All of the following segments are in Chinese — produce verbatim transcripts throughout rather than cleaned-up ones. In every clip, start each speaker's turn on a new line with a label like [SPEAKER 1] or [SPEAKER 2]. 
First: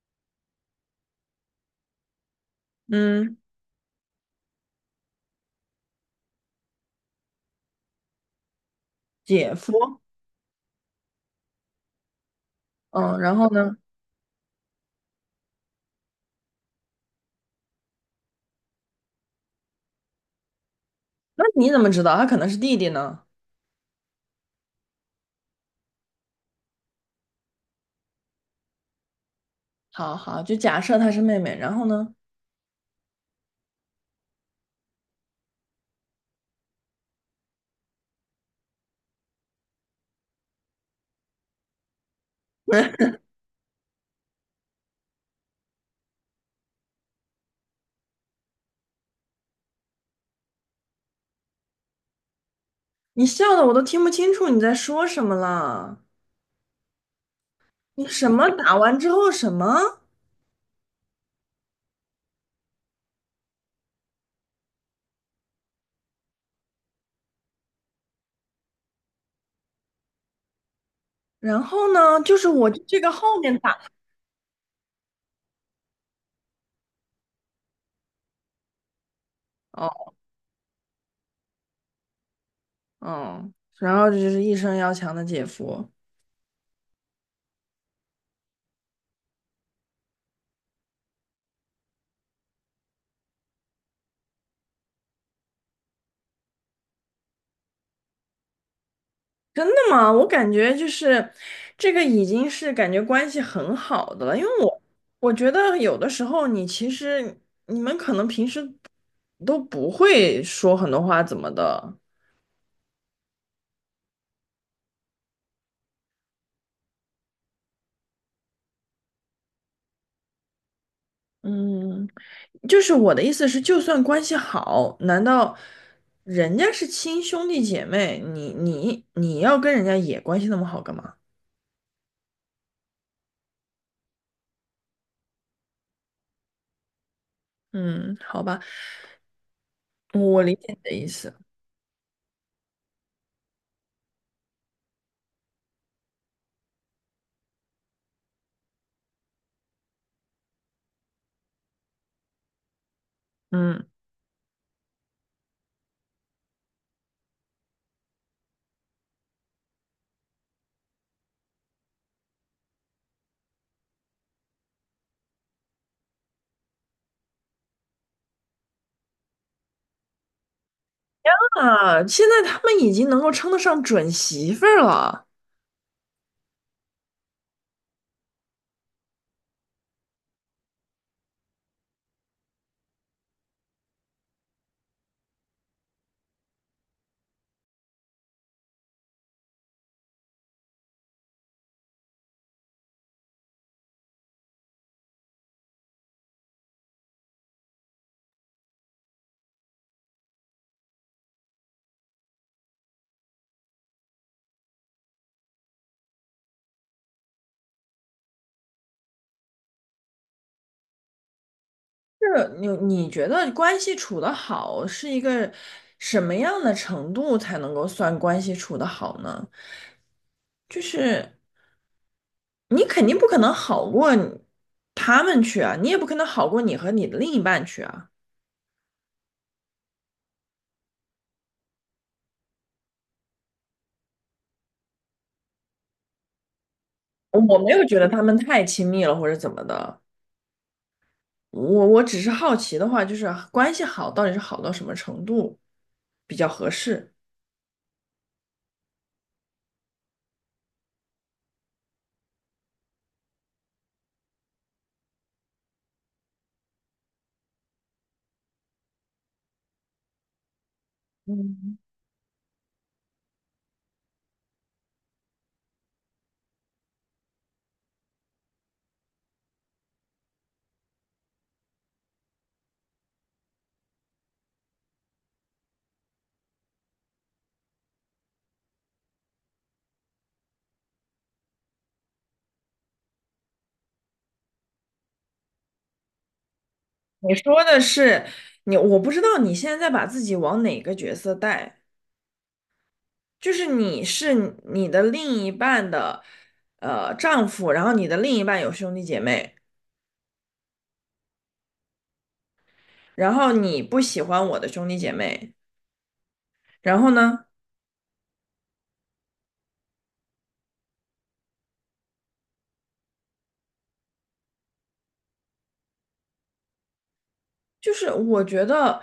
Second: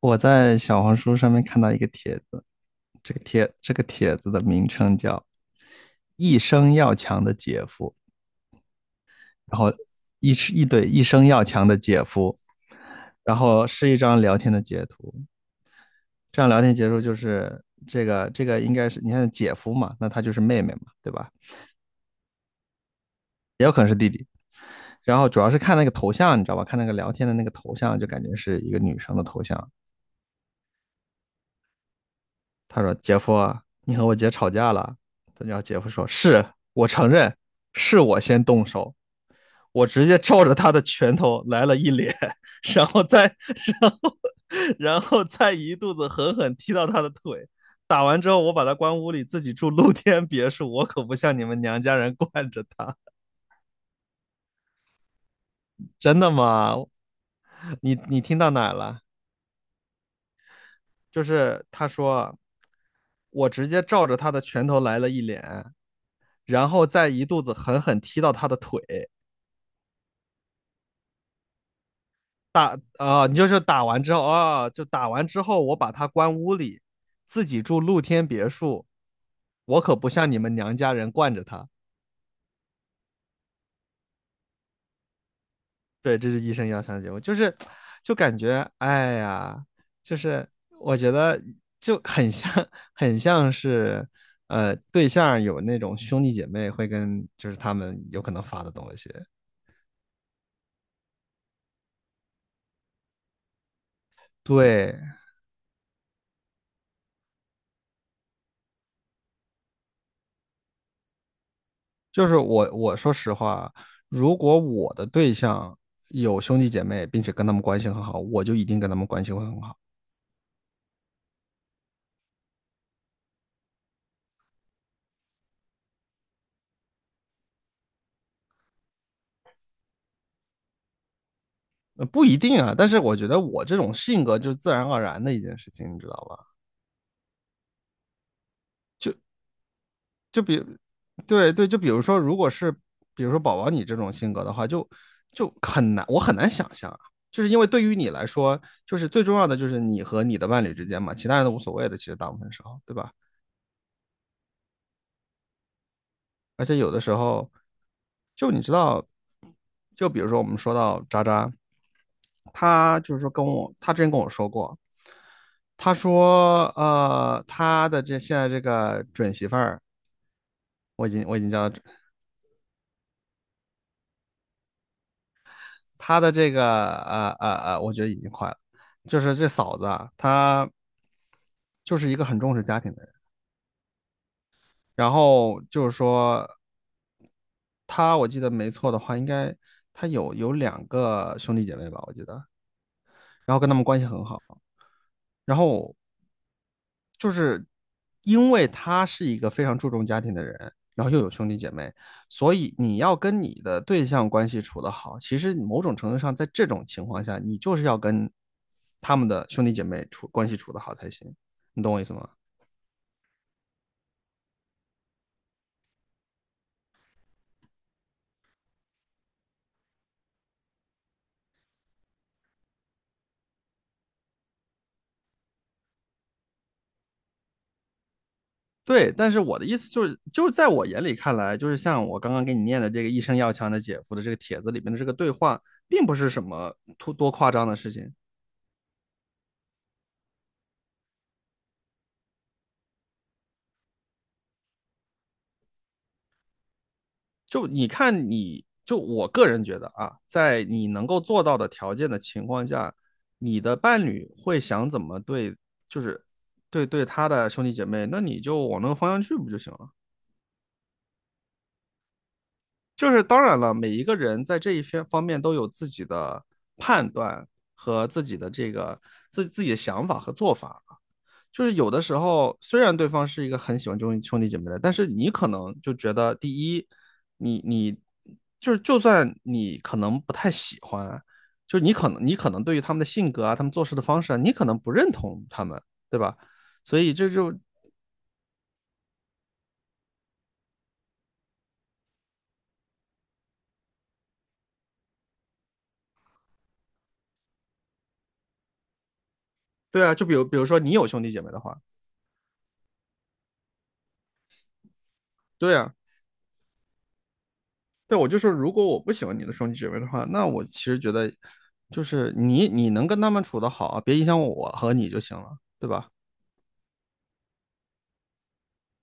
[SPEAKER 1] 我在小红书上面看到一个帖子，这个
[SPEAKER 2] 嗯。
[SPEAKER 1] 帖这个帖子的名称叫"一生要强的姐夫"，
[SPEAKER 2] 姐
[SPEAKER 1] 然后
[SPEAKER 2] 夫。
[SPEAKER 1] 一是一对"一生要强的姐夫"，
[SPEAKER 2] 嗯，然
[SPEAKER 1] 然
[SPEAKER 2] 后
[SPEAKER 1] 后
[SPEAKER 2] 呢？
[SPEAKER 1] 是一张聊天的截图。这张聊天截图就是这个这个应该是你看姐夫嘛，那他就是妹妹嘛，对吧？
[SPEAKER 2] 那你怎么知道他可能是弟弟呢？
[SPEAKER 1] 然后主要是看那个头像，你知道吧？看那个聊天的那个头像，就感觉是一个女生的头像。
[SPEAKER 2] 好好，就假设他是妹妹，然后呢？
[SPEAKER 1] 他说："姐夫啊，你和我姐吵架了。"然后姐夫说："是我承认，是我先动手，我直接照着他的拳头来了一脸，然后 再，然后，然后再一肚子狠狠踢到他的腿。打完之后，我把他关屋里，自己住露天别墅，我可不像你们娘家人惯着他。
[SPEAKER 2] 你笑的我都听不清楚你在说什么 了。
[SPEAKER 1] 真的吗？你
[SPEAKER 2] 你
[SPEAKER 1] 你
[SPEAKER 2] 什
[SPEAKER 1] 听
[SPEAKER 2] 么
[SPEAKER 1] 到哪
[SPEAKER 2] 打完
[SPEAKER 1] 了？
[SPEAKER 2] 之后什么？
[SPEAKER 1] 就是他说，我直接照着他的拳头来了一脸。"然后再一肚子狠狠踢到他的腿。
[SPEAKER 2] 然后呢？就是我
[SPEAKER 1] 打
[SPEAKER 2] 这个
[SPEAKER 1] 啊、呃你
[SPEAKER 2] 后
[SPEAKER 1] 就
[SPEAKER 2] 面
[SPEAKER 1] 是
[SPEAKER 2] 打。
[SPEAKER 1] 打完之后啊，就打完之后，我把他关屋里，自己住露天别墅，我可不
[SPEAKER 2] 哦。
[SPEAKER 1] 像你们娘家人惯着他。
[SPEAKER 2] 嗯，然后就是一生要强的姐夫。
[SPEAKER 1] 对，这是医生要上的节目，就是就感觉哎呀，就是我觉得就很像很像是呃对象有那种兄弟姐妹会跟就是他们有可能发的东西。
[SPEAKER 2] 真的吗？我感觉就是这个已经是感觉关系很好的了，因为我
[SPEAKER 1] 对，
[SPEAKER 2] 我觉得有的时候你其实你们可能平时都不会说很多话怎么的。
[SPEAKER 1] 就是我我说实话，如果我的对象有兄弟姐妹，并且跟他们关系很好，我就一定跟他们关系会很好。
[SPEAKER 2] 嗯，就是我的意思是，就算关系好，难道人家是亲兄弟姐妹，你你你要跟人家也关系那么好干嘛？
[SPEAKER 1] 呃不一定啊，但是我觉得我这种性格就是自然而然的一件事情，你知道吧？
[SPEAKER 2] 嗯，好吧，我
[SPEAKER 1] 就
[SPEAKER 2] 理
[SPEAKER 1] 比，
[SPEAKER 2] 解你的意思。
[SPEAKER 1] 对对，就比如说，如果是比如说宝宝你这种性格的话，就就很难，我很难想象啊。就是因为对于你来说，就是最重要的就是你和你的伴侣之间嘛，其他人都无所谓的，其实大部分时候，对吧？
[SPEAKER 2] 嗯。
[SPEAKER 1] 而且有的时候，就你知道，就比如说我们说到渣渣，他就是说跟我，他之前跟我说过，他说呃，他的这现在这个准媳妇儿，我已经我已经叫她。
[SPEAKER 2] 啊，现在他们已经能够称得上准媳妇儿了。
[SPEAKER 1] 他的这个呃呃呃，我觉得已经快了，就是这嫂子啊，她就是一个很重视家庭的人，然后就是说。他我记得没错的话，应该他有有两个兄弟姐妹吧，我记得然后跟他们关系很好，然后就是因为他是一个非常注重家庭的人，然后又有兄弟姐妹，所以你要跟你的对象关系处得好，其实某种程度上，在这种情况下，你就是要跟他们的兄弟姐妹处关系处得好才行，你懂我意思吗？
[SPEAKER 2] 是你你觉得关系处得好是一个什么样的程度才能够算关系处得好呢？就是你肯定不可能好过你他们去啊，你也不可能好过你和你的另一半去啊。
[SPEAKER 1] 对，但是我的意思就是，就是在我眼里看来，就是像我刚刚给你念的这个"一生要强的姐夫"的这个帖子里面的这个对话，并不是什么多多夸
[SPEAKER 2] 我
[SPEAKER 1] 张
[SPEAKER 2] 没
[SPEAKER 1] 的
[SPEAKER 2] 有
[SPEAKER 1] 事
[SPEAKER 2] 觉得
[SPEAKER 1] 情。
[SPEAKER 2] 他们太亲密了或者怎么的，我我只是好奇的话，就是关系好到底是好到什么程度比较合适？
[SPEAKER 1] 就你看你，就我个人觉得啊，在你能够做到的条件的情况下，你的伴侣会想怎么对，就是对对他的兄弟姐妹，那你就往那个方向去不就行了？
[SPEAKER 2] 嗯，
[SPEAKER 1] 就是当然了，每一个人在这一些方面都有自己的判断和自己的这个自自己的想法和做法。就是有的时候，虽然对方是一个很喜欢兄兄弟姐妹的，但是你可能就觉得，第一，你你就是就算你可能不太喜欢，就是你可能你可能对于他们的性格啊，他们做事的方式啊，你可能不认同他们，对吧？所以这
[SPEAKER 2] 你
[SPEAKER 1] 就
[SPEAKER 2] 说的是你，我不知道你现在在把自己往哪个角色带。就是你是你的另一半的呃丈夫，然后你的另一半有兄弟姐妹，
[SPEAKER 1] 对啊，就比如比如说你有兄弟姐妹的话，
[SPEAKER 2] 然后你不喜欢我的兄弟姐妹，
[SPEAKER 1] 对啊，
[SPEAKER 2] 然后呢？
[SPEAKER 1] 对我就说，如果我不喜欢你的兄弟姐妹的话，那我其实觉得就是你你能跟他们处得好，别影响我和你就行了，对吧？
[SPEAKER 2] 就是我觉得，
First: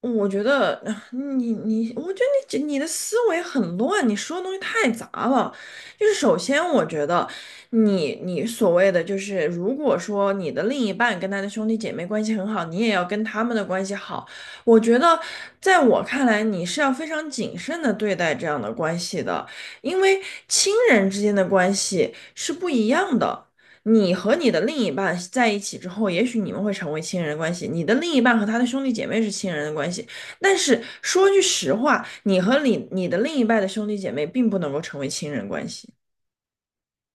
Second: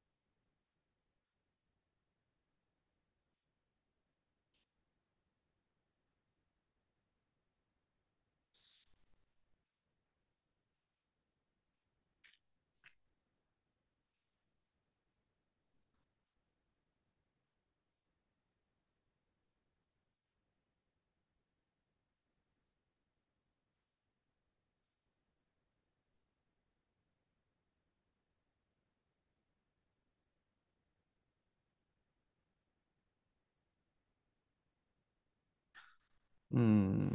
[SPEAKER 2] 我觉得呃你你，我觉得你你的思维很乱，你说的东西太杂了。就是首先，我觉得你你所谓的就是，如果说你的另一半跟他的兄弟姐妹关系很好，你也要跟他们的关系好。我觉得，在我看来，你是要非常谨慎的对待这样的关系的，因为亲人之间的关系是不一样的。你和你的另一半在一起之后，也许你们会成为亲人关系，你的另一半和他的兄弟姐妹是亲人的关系，但是说句实话，你和你你的另一半的兄弟姐妹并不能够成为亲人关系。
[SPEAKER 1] 嗯，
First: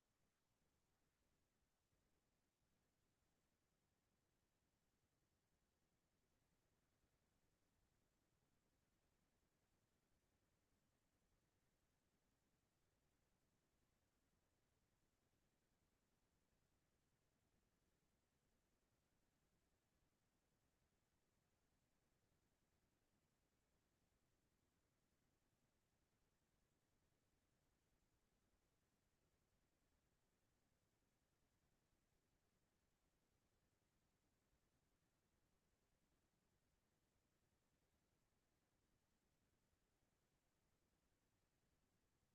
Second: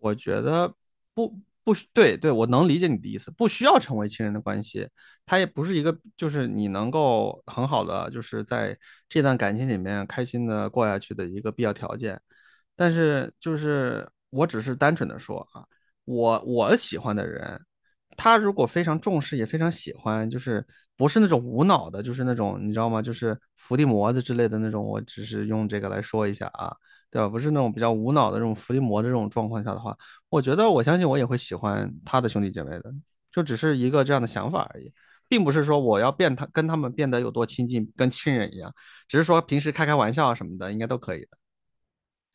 [SPEAKER 1] 我觉得不不对对，我能理解你的意思，不需要成为亲人的关系，它也不是一个就是你能够很好的就是在这段感情里面开心的过下去的一个必要条件。但是就是我只是单纯的说啊，我我喜欢的人，他如果非常重视也非常喜欢，就是不是那种无脑的，就是那种你知道吗？就是伏地魔的之类的那种，我只是用这个来说一下啊，对吧？不是那种比较无脑的这种伏地魔的这种状况下的话，我觉得我相信我也会喜欢他的兄弟姐妹的，就只是一个这样的想法而已。并不是说我要变他跟他们变得有多亲近，跟亲人一样，只是说平时开开玩笑啊什么的，应该都可以。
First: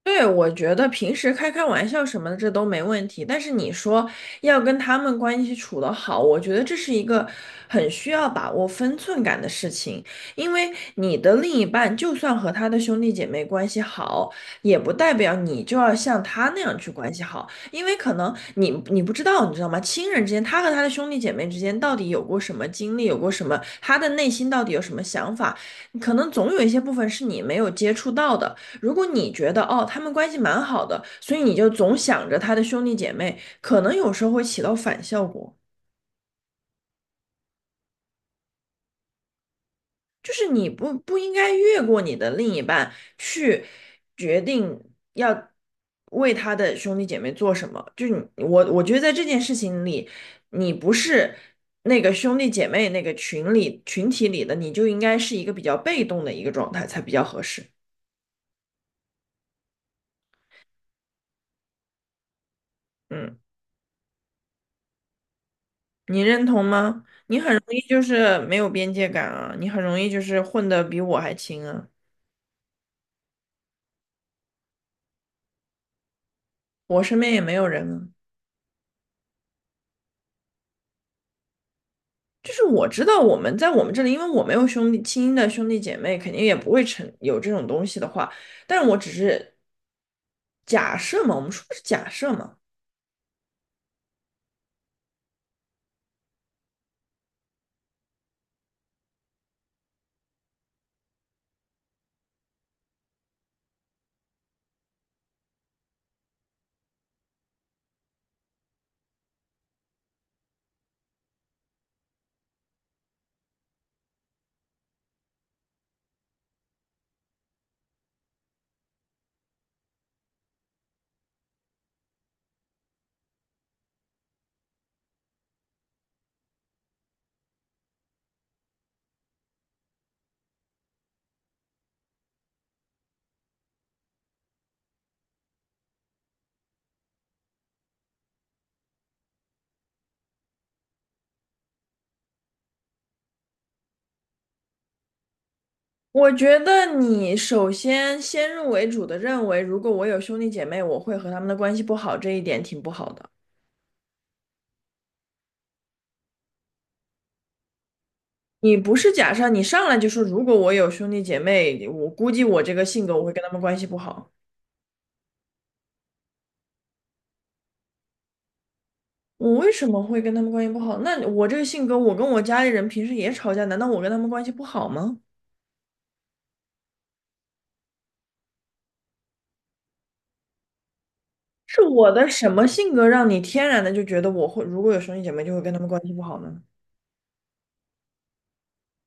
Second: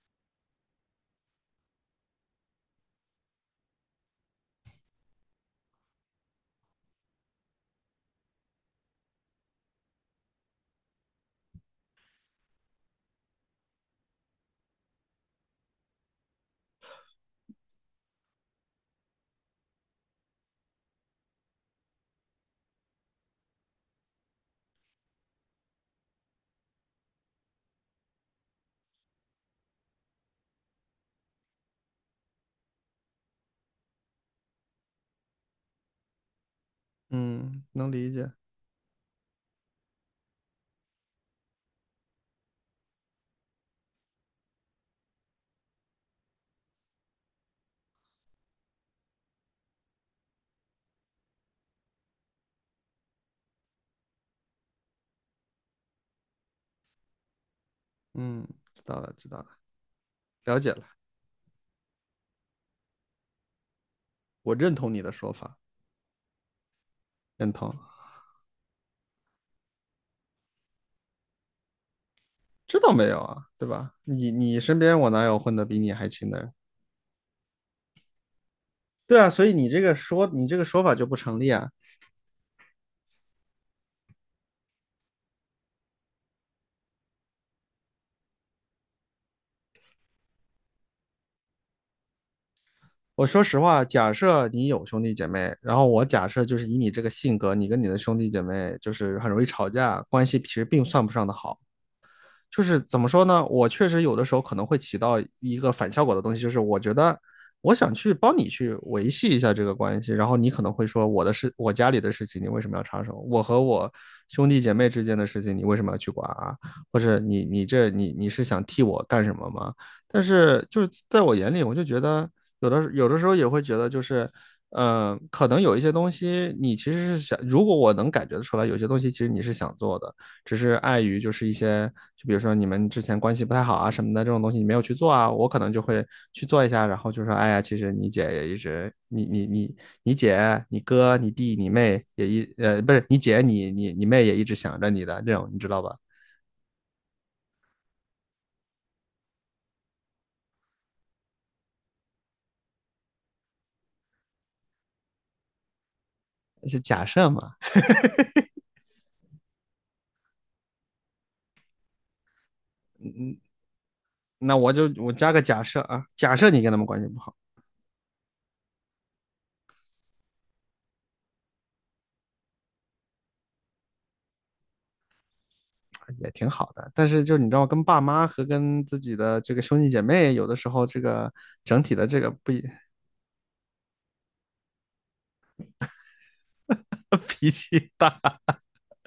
[SPEAKER 2] 对，我觉得平时开开玩笑什么的这都没问题，但是你说要跟他们关系处得好，我觉得这是一个很需要把握分寸感的事情，因为你的另一半就算和他的兄弟姐妹关系好，也不代表你就要像他那样去关系好，因为可能你你不知道，你知道吗？亲人之间，他和他的兄弟姐妹之间到底有过什么经历，有过什么，他的内心到底有什么想法，可能总有一些部分是你没有接触到的。如果你觉得哦，他们关系蛮好的，所以你就总想着他的兄弟姐妹，可能有时候会起到反效果，
[SPEAKER 1] 嗯，能理解。
[SPEAKER 2] 就是你不不应该越过你的另一半去决定要为他的兄弟姐妹做什么。就是你我我觉得在这件事情里，你不是那个兄弟姐妹那个群里群体里的，你就应该是一个比较被动的一个状态才比较合适。
[SPEAKER 1] 嗯，知道了，知道了，了解了。
[SPEAKER 2] 嗯，
[SPEAKER 1] 我认同你的说法，
[SPEAKER 2] 你认同吗？
[SPEAKER 1] 认
[SPEAKER 2] 容
[SPEAKER 1] 同。
[SPEAKER 2] 易就是没有边界感啊，你很容易就是混得比我还亲啊，
[SPEAKER 1] 知道没有啊？对吧？你你身边我哪有混得比你还勤的人？
[SPEAKER 2] 我身边也没有人啊。
[SPEAKER 1] 对啊，所以你这个说你这个说法就不成立啊。
[SPEAKER 2] 就是我知道我们在我们这里，因为我没有兄弟亲的兄弟姐妹，肯定也不会成有这种东西的话，但是我只是假设嘛，我们说的是假设嘛。
[SPEAKER 1] 我说实话，假设你有兄弟姐妹，然后我假设就是以你这个性格，你跟你的兄弟姐妹就是很容易吵架，关系其实并算不上的好。就是怎么说呢？我确实有的时候可能会起到一个反效果的东西，就是我觉得我想去帮你去维系一下这个关系，然后你可能会说我的事，我家里的事情你为什么要插手？我和我兄弟姐妹之间的事情你为什么要去管啊？或者你你这你你是想替我干什么吗？但是就是在我眼里，我就觉得有的有的时候也会觉得就是。嗯呃，可能有一些东西你其实是想，如果我能感觉得出来，有些东西其实你是想做的，只是碍于就是一些，就比如说你们之前关系不太好啊什么的这种东西，你没有去做啊，我可能就会去做一下，然后就说，哎呀，其实你姐也一直，你你你你姐、你哥、你弟、你妹也一呃，不是你姐、你你你妹也一直想着你的这种，你知道吧？
[SPEAKER 2] 我觉得你首先先入为主的认为，如果我有兄弟姐妹，我会和他们的关系不好，这一点挺不好的。
[SPEAKER 1] 是假设嘛，
[SPEAKER 2] 你不是假设，你上来就说如果我有兄弟姐妹，我估计我这个性
[SPEAKER 1] 嗯，
[SPEAKER 2] 格我会
[SPEAKER 1] 嗯
[SPEAKER 2] 跟他们关系不好。
[SPEAKER 1] 那我就我加个假设啊，假设你跟他们关系不好。
[SPEAKER 2] 我为什么会跟他们关系不好？那我这个性格，我跟我家里人平时也吵架，难道我跟他们关系不好吗？
[SPEAKER 1] 哎，也挺好的，但是就你知道，跟爸妈和跟自己的这个兄弟姐妹，有的时候这个
[SPEAKER 2] 是
[SPEAKER 1] 整体的
[SPEAKER 2] 我
[SPEAKER 1] 这
[SPEAKER 2] 的
[SPEAKER 1] 个
[SPEAKER 2] 什
[SPEAKER 1] 不
[SPEAKER 2] 么性格让你天然的就觉得我会，如果有兄弟姐妹就会跟他们关系不好呢？
[SPEAKER 1] 脾气大。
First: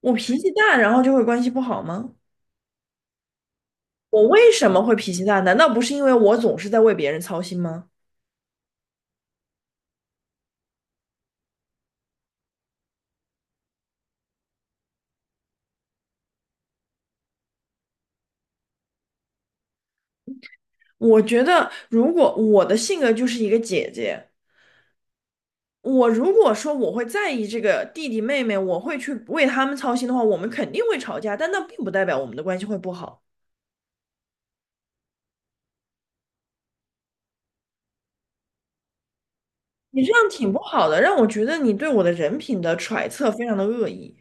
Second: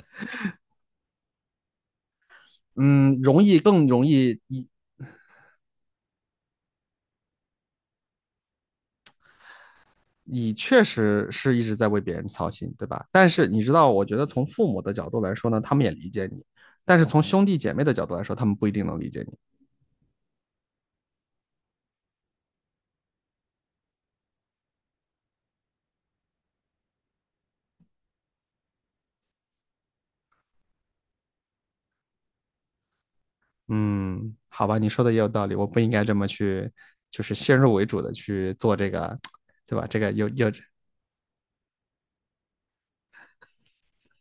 [SPEAKER 2] 我脾气大，然后就会关系不好吗？
[SPEAKER 1] 嗯，容易更容
[SPEAKER 2] 我
[SPEAKER 1] 易，
[SPEAKER 2] 为
[SPEAKER 1] 你
[SPEAKER 2] 什么会脾气大？难道不是因为我总是在为别人操心吗？
[SPEAKER 1] 你确实是一直在为别人操心，对吧？但是你知道，我觉得从父母的角度来说呢，他们也理解你，但是从兄弟姐妹的角度来说，他们不一定能理解你。
[SPEAKER 2] 我觉得，如果我的性格就是一个姐姐，我如果说我会在意这个弟弟妹妹，我会去为他们操心的话，我们肯定会吵架，但那并不代表我们的关系会不好。
[SPEAKER 1] 嗯，好吧，你说的也有道理，我不应该这么去，就是先入为主的去做这个，对吧？这
[SPEAKER 2] 你这
[SPEAKER 1] 个
[SPEAKER 2] 样
[SPEAKER 1] 有有，
[SPEAKER 2] 挺不好的，让我觉得你对我的人品的揣测非常的恶意。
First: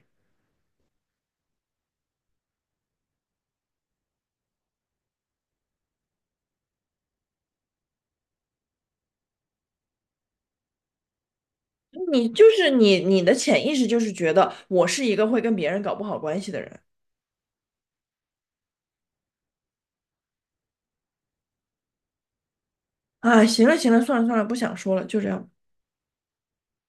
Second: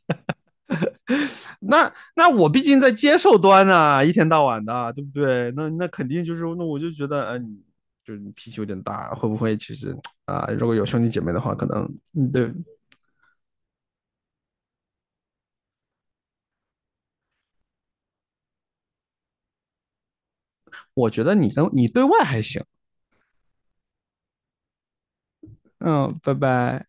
[SPEAKER 1] 那那我毕竟在接受端啊，一天到晚的啊，对不对？那那肯定就是，那我就觉得，嗯、呃就是脾气有点大，会不会其实啊、呃如果有兄弟姐妹的话，可能，
[SPEAKER 2] 你
[SPEAKER 1] 嗯
[SPEAKER 2] 就
[SPEAKER 1] 对，
[SPEAKER 2] 是你，你的潜意识就是觉得我是一个会跟别人搞不好关系的人。
[SPEAKER 1] 我觉得你跟你对外还行。
[SPEAKER 2] 哎，行了行了，算了算了，不想说了，就这样吧
[SPEAKER 1] 嗯，拜拜。